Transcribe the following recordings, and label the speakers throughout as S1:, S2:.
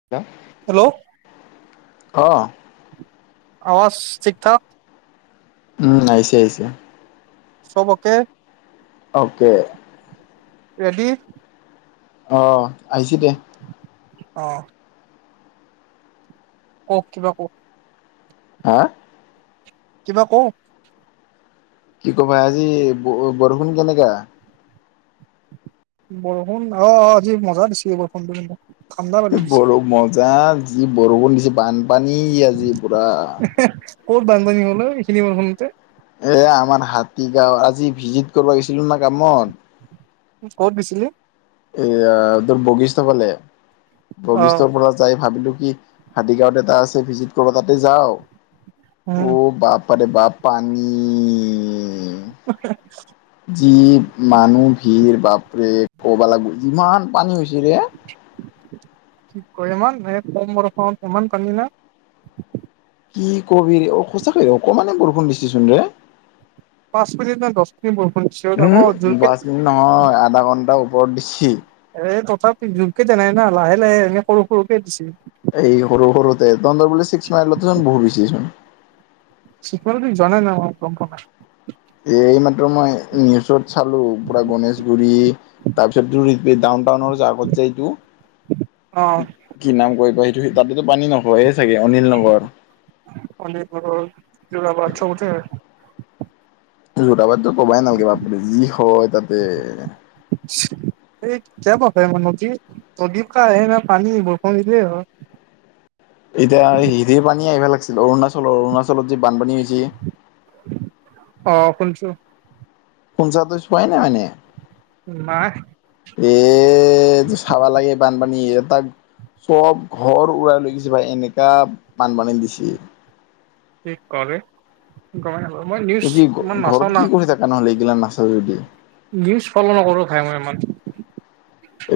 S1: [unintelligible]
S2: Hello.
S1: অ
S2: আৱাজ ঠিক থাক
S1: উম, আহিছে-আহিছে।
S2: চব অকে
S1: অকে।
S2: ৰেদি
S1: অ, আহিছে দিয়া।
S2: অ', কওক কিবা কওক
S1: হা।
S2: কিবা কওক।
S1: কি কবা আজি বৰষুণ কেনেকা।
S2: বৰষুণ অ আজি মজা দিছে বৰষুণটো কিন্তু। ঠাণ্ডা পেলাই দিছে
S1: বৰো মজা যি বৰষুণ দিছে বানপানী আজি পুৰা।
S2: হে ক'ত বানপানী হ'ল ঐ এইখিনি বৰষুণতে।
S1: এ আমাৰ হাতী গাঁও আজি ভিজিট কৰিব গৈছিলো না কামত।
S2: ক'ত গৈছিলি?
S1: এয়া তোৰ বগীষ্ট ফালে
S2: অ
S1: বগীষ্টৰ পৰা যাই ভাবিলো কি। হাতীগাঁৱত এটা আছে ভিজিট কৰিব তাতে যাও
S2: উম
S1: ঔ বাপ। পাৰে বাপা পানী।
S2: [unintelligible]
S1: যি মানুহ ভিৰ বাপৰে কবা লাগিব যিমান পানী হৈছে ৰে।
S2: ঠিক কৰেমান এ কম বৰষুণত ইমান পানী না।
S1: কি ক'বি! অ' সঁচাকৈ অকমানে বৰষুণ দিছেচোন ৰে!
S2: পাঁচ মিনিট নে দহ মিনিট বৰষুণ দিছে আকৌ
S1: উম
S2: জোৰকে
S1: বাচ মিনিট নহয় আধা ঘন্টাৰ ওপৰত দিছি।
S2: এই তথাপি জোৰকে দিয়া নাই না! লাহে লাহে এনে সৰু সৰুকে দিছে।
S1: এই সৰু সৰুতে, তহঁতৰ বোলে ছিক্স মাইলতো চোন বহুত বেছিচোন।
S2: ছিক্স মাইলৰ পিনে যোৱা নাই নহয় মই, গম নাপাওঁ।
S1: এইমাত্ৰ মই নিউজত চালো, পুৰা গণেশগুৰি। তাৰপিছত তোৰ এইটো ডাউন টাউনৰ আগত যে এইটো কি নাম কয় বা সেইটো, হে তাততো পানী নহয়েই চাগে! অনিল নগৰ।
S2: অনিল নগৰ, যোৰাবাট চবতে
S1: যোৰাবাটটো কবাই নালাগে বাপৰে যি হয় তাতে!
S2: [unintelligible] প্ৰদীপ [unintelligible] আহে নে পানী, বৰষুণ দিলে হয়।
S1: এতিয়া হিৰিৰ পানী আহিবা লাগছিল, অৰুণাচলৰ, অৰুণাচলত যে বানপানী হৈছি!
S2: অ' শুনছো।
S1: শুনচা, তই চোৱাই নাই মানে!
S2: নাই
S1: এ তই চাবা লাগে বানপানী, এ তাত চব ঘৰ উৰাই লৈ গৈছে ভাই, এনেকা বানপানী দিছে।
S2: কি ক বে, গমাই নাপাওঁ, মই
S1: ত
S2: নিউজ
S1: কি
S2: ইমান
S1: ঘৰত
S2: নাচাওঁ
S1: কি
S2: না!
S1: কৰি থাকা নহ'লে এইগিলা নাচা যদি!
S2: নিউজ ফ'ল' নকৰো ভাই মই ইমান!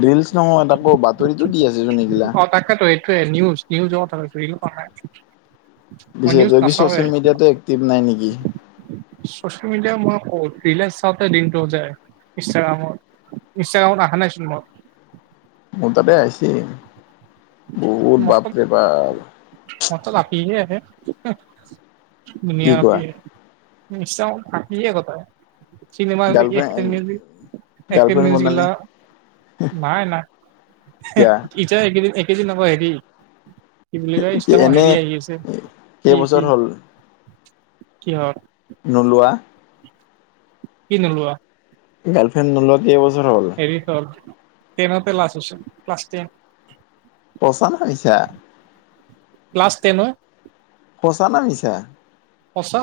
S1: ৰিলচ নহয় তাকো আকৌ বাতৰিতো দি আছেচোন এইগিলা।
S2: অ' তাকেটো এই টোৱে নিউজ, নিউজৰ কথা কৈছোঁ। ৰীল কোৱা নাই। মই
S1: পিছে
S2: নিউজ
S1: তই
S2: নাচাওৱে
S1: চচিয়েল মিডিয়াতো এক্টিভ নাই নেকি?
S2: চচিয়েল মিডিয়া মই ক'ত, ৰীলেই চাওঁতে দিনটো যায় ইনষ্টাগ্ৰামত। ইনষ্টাগ্ৰামত আহা নাইচোন মোৰ।
S1: মোৰ তাতে আহিচি
S2: মোৰ
S1: বাপ
S2: তাত আপীহে আহে। হুহ ধুনীয়া
S1: কি কোৱা
S2: আপী আহে। ইনষ্টাগ্ৰামত আপীয়ে গোটেই।
S1: গাৰ্লফ্ৰেণ্ড গাৰ্লফ্ৰেণ্ড বনালি
S2: চিনেমা [unintelligible] নাই নাই। হেহ,
S1: কিয়া
S2: ইতা একেদিন, একেদিন আকৌ হেৰি। কি বুলি কয় ইনষ্টাগ্ৰামত
S1: এনে
S2: হেৰি আহি আছে। কি
S1: কেইবছৰ
S2: কি?
S1: হ'ল
S2: কিহত?
S1: নোলোৱা।
S2: কি নোলোৱা?
S1: গাৰ্লফ্ৰেণ্ড নোলোৱা কেইবছৰ হ'ল?
S2: হেৰি হ'ল টেনতে লাষ্ট আছিল। Class ten.
S1: সঁচা নে মিছা?
S2: ক্লাছ টেন অই
S1: সঁচা না মিছা?
S2: সঁচা।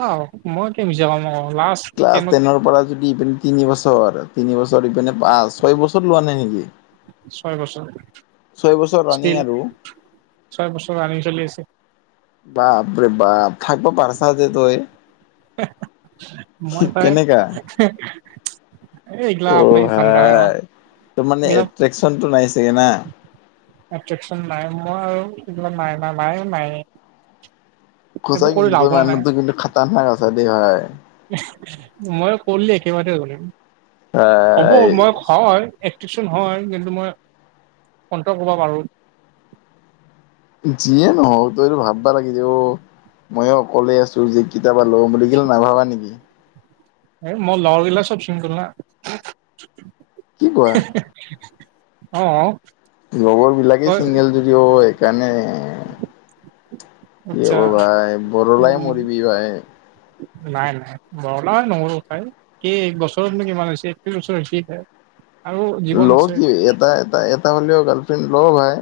S2: মই কিয় মিছা ক'ম আক'! লাষ্ট
S1: ক্লাছ
S2: টেনত
S1: টেনৰ পৰা যদি ইপিনে তিনি বছৰ, তিনিবছৰ ইপিনে পাঁচ, ছয় বছৰ লোৱা নাই নেকি?
S2: ছয় বছৰ
S1: ছয় বছৰ
S2: ষ্টিল
S1: ৰানিং আৰু!
S2: ছয় বছৰ ৰানিং চলি আছে।
S1: বাপ ৰে বাপ, থাকব পাৰছা যে তই!
S2: মই পায়
S1: কেনেকা
S2: [unintelligible]
S1: অ' ভাই! তোৰ মানে
S2: এইগিলা
S1: এট্ৰেকচনটো নাই চাগে না?
S2: এট্ৰেকচন নাই। মই আৰু এইগ্লা নাই বা নাই নাই। এইবোৰ
S1: সচাই
S2: কৰি
S1: কিন্তু তই
S2: লাভো নাই
S1: মানুহটো কিন্তু খাটাৰনাক আছা দেই ভাই।
S2: মই কৰলি একেবাৰে কৰিম,
S1: ভাই
S2: হ'ব মই ঘই এট্ৰেকচন হয়, কিন্তু মই কণ্ট্ৰল কৰবা পাৰোঁ।
S1: যিয়ে নহওক, তই এইটো ভাবিবা লাগি যে অ'। ময়ো অকলেই আছো, যি কিতা পালোঁ, লওঁ বুলি কিলে নাভাবা নেকি?
S2: এ মই লাও বিলাক চব ছিংগল না
S1: কি কোৱা
S2: [unintelligible] অ।
S1: লগৰ বিলাকেই
S2: তই
S1: চিংগল যদি অ এইকাৰণে। কি হ'ব
S2: আচ্ছা
S1: ভাই বৰলাই
S2: উম,
S1: মৰিবি ভাই।
S2: নাই নাই বৰলা হৈ নমৰো ভাই। কি এক বছৰতনো কিমান হৈছে একত্ৰিশ ওচৰ হৈছি হে।
S1: ল' কি এটা এটা এটা হলেও গাৰ্লফ্ৰেণ্ড ল' ভাই।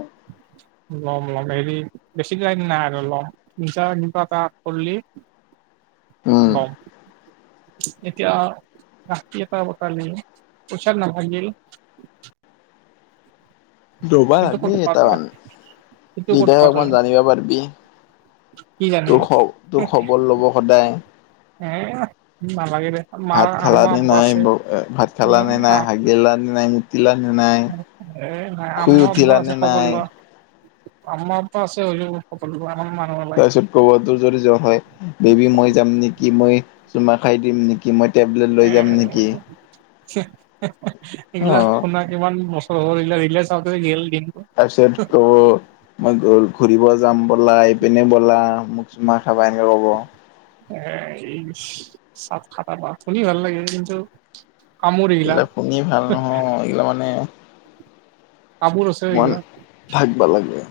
S2: ল'ম ল'ম। হেৰি বেছি দিন নাই আৰু ল'ম। নিজা কিবা এটা কৰলি
S1: উম
S2: লম। এতিয়া আপি এটা পতালি পইছা নাথাকিল
S1: দবা
S2: কিন্তু
S1: দি
S2: ক'ত পা তই
S1: এটামান।
S2: সেইটো ক'ত
S1: দিটাহে
S2: পা তই
S1: অকমান জানিবা পাৰবি।
S2: [inaudible]
S1: তোৰ খ তোৰ খবৰ ল'ব সদায়।
S2: এ নালাগে দে মাৰ
S1: ভাত খাল
S2: আম্মা
S1: নে
S2: আব্বা
S1: নাই?
S2: আছে
S1: ব ভাত
S2: এ
S1: খালা নে নাই হা গিলা নে নাই, মুতিলা নে নাই,
S2: এ নাই
S1: শুই
S2: আম্মা আব্বা
S1: উঠিলা
S2: আছে
S1: নে
S2: খবৰ
S1: নাই?
S2: লোৱা আম্মা বাপা আছে হ'লেও সকলোবোৰ আমাৰ মানুহৰ লাইফ
S1: তাৰপিছত ক'ব তোৰ যদি জ্বৰ হয় বেবী মই যাম নেকি? মই চুমা খাই দিম নেকি? মই টেবলেট
S2: [unintelligible]
S1: লৈ
S2: এ
S1: যাম নেকি
S2: এইগিলা
S1: অ
S2: শুনা ইমান বছৰ হ'ল। এইগিলা ৰিলে চাওঁতে গেল দিনবোৰ।
S1: তাৰপিছত ক'ব মই ঘূ ঘূৰিব যাম ব'লা। এইপিনে ব'লা। মোক চুমা খাবা এনকে ক'ব।
S2: এ এই চব খাটাৰনাক। শুনি ভাল লাগে কিন্তু
S1: এইগিলা শুনি ভাল নহয়, এইগিলা মানে
S2: কামোৰ আছে
S1: মন
S2: এইগিলা
S1: থাকবা লাগে।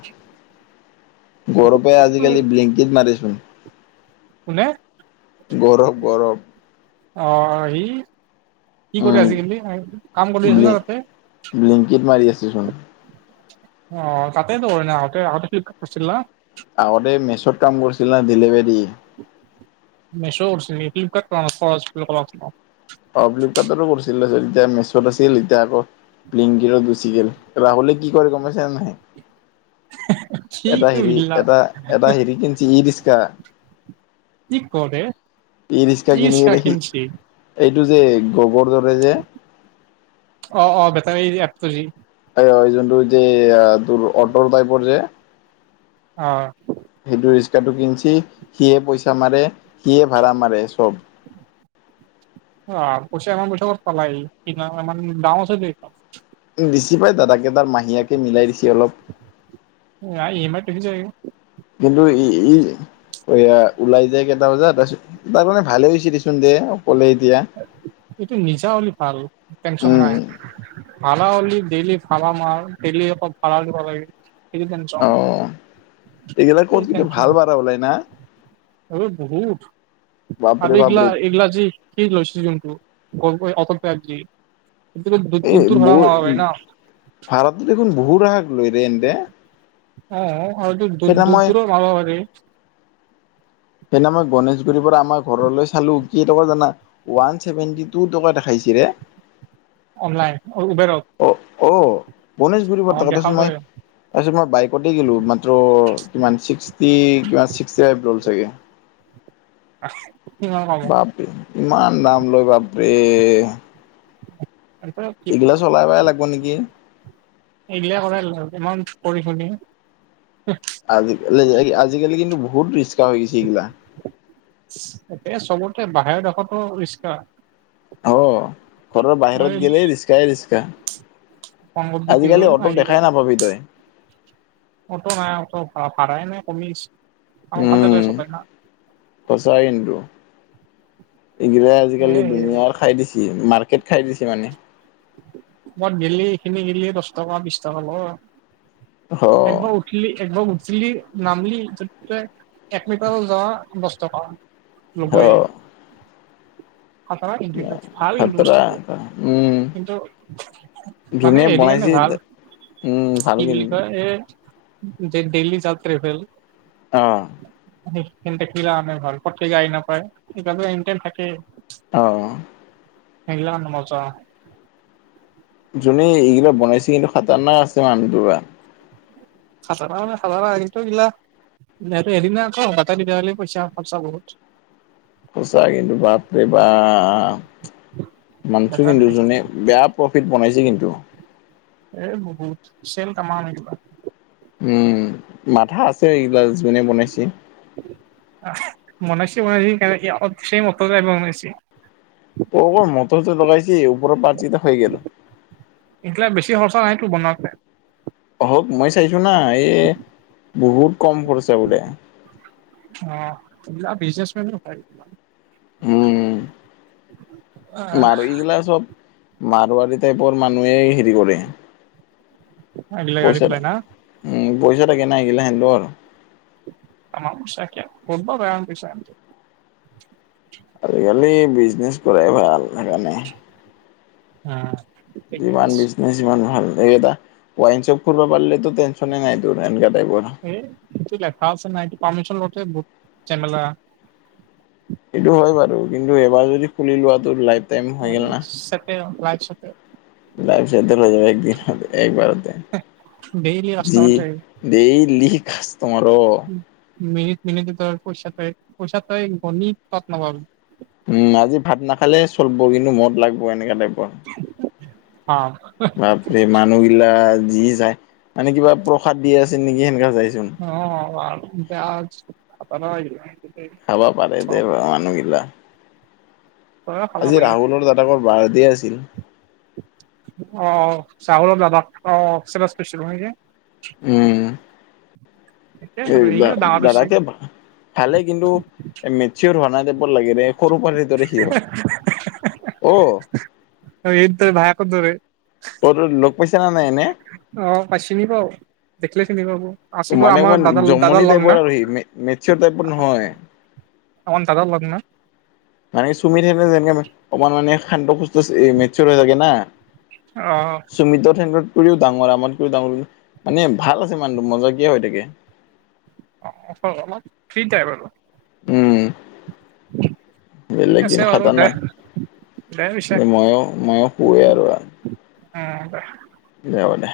S1: গৌৰৱে আজি-কালি
S2: কোনে
S1: ব্লেংকিত মাৰেচোন।
S2: কোনে?
S1: গৌৰৱ, গৌৰৱ।
S2: অ হি কি কৰে
S1: উম
S2: আজিকালি? কাম কৰি আছে
S1: ব্লিং
S2: ন তাতে?
S1: ব্লিংকিত মাৰি আছেচোন।
S2: অ তাতেটো। এনে আহোতে আহোতেটো কৰছিল না।
S1: আগতে মেচোত কাম কৰিছিল না ডেলিভাৰী।
S2: মেছো কৰছিলে, ফ্লিপকাৰ্ট [unintelligible]
S1: অ ফ্লিপকাৰ্টতো কৰছিল। তাৰপিছত এতিয়া মেচোত আছিল এতিয়া আকৌ ব্লিনকিটত গুচি গে। ৰাহুলে কি কৰে গম পাইছা নাই?
S2: সি
S1: এটা হেৰি
S2: এইগিলা
S1: এটা এটা হেৰি কিনছি ই ৰিচকা।
S2: কি ক ৰে? ই
S1: কিনি
S2: ৰিক্সা
S1: কিনে সি
S2: কিনচি?
S1: এইটো যে গবৰ দৰে যে।
S2: অ, অ বেটাৰী যি এপটো যি।
S1: এই অ যোনটো যে তোৰ অটৰ টাইপৰ যে।
S2: অ।
S1: সেইটো ৰিক্সাটো কিনছি, সিয়ে পইচা মাৰে, সিয়ে ভাড়া মাৰে চব।
S2: অ পইচা ইমান পইচা ক'ত পালাক সি? [unintelligible] দাম আছে দে সেইখান।
S1: দিছি পাই দাদাকে তাৰ মাহীয়েকে মিলাই দিছে অলপ।
S2: নাই ইয়েমাইত [unintelligible]
S1: কিন্তু, ই, ই এইয়া, ওলাই যায় কেইটা বজাত, তাৰপিছত, তাৰ মানে, ভালে হৈছে দেচোন, দে! অকলে এতিয়া।
S2: এইটো নিজা হ'লে, ভাল! টেনচন
S1: উম
S2: নাই। ভাড়া হ'লে, ডেইলি ভাড়া মাৰ, ডেইলি অলপ ভাড়া দিব লাগে। সেইটো টেনচন
S1: অ, এইগিলা
S2: এই
S1: ক'ত কিন্তু ভাল ভাড়া ওলাই না?
S2: এই বহুত আৰু
S1: বাপৰে
S2: আবে এইগলা
S1: বাপৰে
S2: এইগলা আজি যি লৈছে যোনটো [unintelligible] [unintelligible] ন।
S1: ভাৰতত দেখোন বহুত সহায় কৰিলে, এনেতে।
S2: অ'! আৰু দূৰ-
S1: মই
S2: দূৰ [unintelligible]
S1: সেইদিনা মই, গণেশগুৰিৰ পৰা আমাৰ ঘৰলৈ চালোঁ, কেই টকা জানা? ওৱান ছেভেন্টি-টু টকা দেখাইছে ৰে।
S2: অনলাইন। অ'! উবেৰত?
S1: অ' অ'! গণেশগুৰি
S2: অ
S1: [unintelligible]
S2: দেখা
S1: তাৰপিছত,
S2: পাই
S1: মই বাইকতেই গলোঁ। মাত্ৰ, কিমান? ছিক্সটি, কিমান? ছিক্সটি ফাইভ ল'লে ছাগে।
S2: [unintelligible]
S1: বাপৰে! ইমান দাম লয় বাপৰে!
S2: [unintelligible]
S1: এইগিলা চলাবই লাগিব নেকি?
S2: এইগিলা কৰাই, ইমান পঢ়ি- শুনি।
S1: আজিকালি, আজিকালি কিন্তু, বহুত ৰিক্সা হৈ গৈছে, এইগিলা।
S2: এ, চবতে। বাহিৰৰ দেশতো ৰিক্সা।
S1: অ'! ঘৰৰ
S2: এই
S1: বাহিৰত গেলে, ৰিক্সায়ে ৰিক্সা। আজিকালি, অটোত দেখাই নাপাবি তই।
S2: অট নাই, অট ভাড়াই নাই, কমি আহিছে। [unintelligible]
S1: সঁচা কিন্তু, ইগিলাই
S2: এ
S1: আজিকালি, দুুনীয়াৰ খাই দিছে। মাৰ্কেট খাই দিছে, মানে।
S2: মই ডেইলি, এইখিনি ডেইলি, দহ টকা, বিশ টকা লওঁ আৰু।
S1: হ
S2: একদম উঠিলি, একবাৰ উঠিলি, নামিলি। তই এক মিটাৰ যাওঁ, দহ টকা।
S1: হ
S2: ল'বই।
S1: খাতৰা
S2: [unintelligible]
S1: উম
S2: কিন্তু, মানে,
S1: যোনে
S2: সেইটো কাৰণে
S1: বনাইছে
S2: ভাল।
S1: উম ভাল
S2: কি বুলি
S1: কিন্তু
S2: কয়! এ, যে ডেইলী যাওঁত ট্ৰেভেল।
S1: অ'!
S2: সেই গিলা মানে, ভাল। পতকে, গাড়ী নাপায়, সেইয়ে থাকেই।
S1: অ' অ'!
S2: [unintelligible]
S1: যোনে, এইগিলা বনাইছে, কিন্তু, খাতাৰনাক আছে মানুহটো পূৰা।
S2: [unintelligible] এইটো এদিনে আ'ক। [unintelligible] পইচা খৰচা বহুত।
S1: সঁচা কিন্তু। বাপৰে বা! মানিছোঁ
S2: বেটাৰী
S1: কিন্তু। যোনে, বেয়া প্ৰফিট বনাইছে, কিন্তু।
S2: এ, বহুত। চেল কামাও নে কিবা?
S1: উম! উম! মাথা আছে, এইগিলা যোনে বনাইছে।
S2: বনাইছে, বনাইছে, সি কেনেকে, [unintelligible] ছেইম অকলে বনাইছে।
S1: অকল মটৰটো লগাইছে, ওপৰ পাতকেইটা খাই গ'ল।
S2: এইগিলা বেছি খৰচা নাইটো বনাওঁতে?
S1: [unintelligible] মই চাইছোঁ না। এই, বহুত কম খৰচা বোলে।
S2: অ'! এইবিলাক বিজনেচমেন হপায়।
S1: উম! [unintelligible] মাৰোৱাৰাৰী টাইপৰ, মানুহে হেৰি কৰে। পইচা দে? উম! পইচা [unintelligible]
S2: [unintelligible]
S1: আজিকালি বিজনেচ কৰাই ভাল সেইকাৰণে
S2: অ'!
S1: যিমান বিচ যিমান ভাল এইটা ৱাইন চপ খোলব পাৰলে ত টেনশনে নাই তোৰ এনেকুৱা টাইপৰ
S2: এই কি লেখা আছে নাই পাৰ্মিচন লৌতে বহুত জেমেলা
S1: এইটো হয় বাৰু কিন্তু এবাৰ যদি খুলি লোৱাটো লাইফ টাইম হৈ
S2: ভালে
S1: গ'ল না
S2: আছে, চেটে লাইফ চেটে
S1: লাইফ ছেটেল হৈ যাব একদিন একবাৰতে
S2: ডেইলি
S1: জি
S2: কাষ্টমাৰ থাকে
S1: দেই লি কাষ্টমাৰ অ
S2: মিনিট মিনিট তই পইচাটো পইচা তই গণী পাত নাপাবি।
S1: উম আজি ভাত নাখালে চলিব কিন্তু মদ লাগব এনেকা টাইপৰ।
S2: আ।
S1: বাপৰে মানুহগিলা যি যায় মানে কিবা প্ৰসাদ দি আছে নেকি সেনেকা যাই চোন।
S2: অ আ বেয়াজ [unintelligible]
S1: খাবা পাৰে দে মানুহগিলা
S2: বেয়া খাব
S1: আজি
S2: লাগে
S1: ৰাহুলৰ দাদাকৰ বাৰ্থডে আছিল।
S2: অ চাহুল দাদা অ [unintelligible] হয়নে
S1: উম। এ
S2: সিও ডাঙৰ হৈছে,
S1: দাদাকে ভালে কিন্তু মেচিয়ৰ হোৱা নাই টাইপৰ লাগে ৰে- সৰু পাৰে দৰে সি অ
S2: এইট তই ভাইকৰ দৰে।
S1: তই ত লগ পাইছা না নাই এনে
S2: অ পাই চিন পাওঁ, দেখিলে চিনি পাব। আছিফো
S1: মানে
S2: আমাৰ
S1: মই
S2: দাদাৰ দাদাৰ
S1: জমনি
S2: লগ না,
S1: টাইপৰ আৰু সি মেছিয়ৰ টাইপৰ নহয়।
S2: অকণ তালত লগ ন
S1: মানে চুমি থাকে যেনেকে অকমান মানে শান্ত সূস্ত মেচিয়ৰ হৈ থাকে না।
S2: অ।
S1: সুমিতৰ সেন্দত কৰিও ডাঙৰ আমত কৰিও ডাঙৰ মানে ভাল আছে মানুহ মজাকিয় হৈ থাকে।
S2: অ অলপ ফ্ৰীটাইপ আৰু।
S1: উম।
S2: ঠিক
S1: বেলেগ
S2: আছে
S1: দিন
S2: বাৰু
S1: খাটাৰ
S2: দে
S1: নাই
S2: দে পিছে
S1: ময়ো ময়ো শুৱে আৰু
S2: উম দে।
S1: দে হ'ব দে।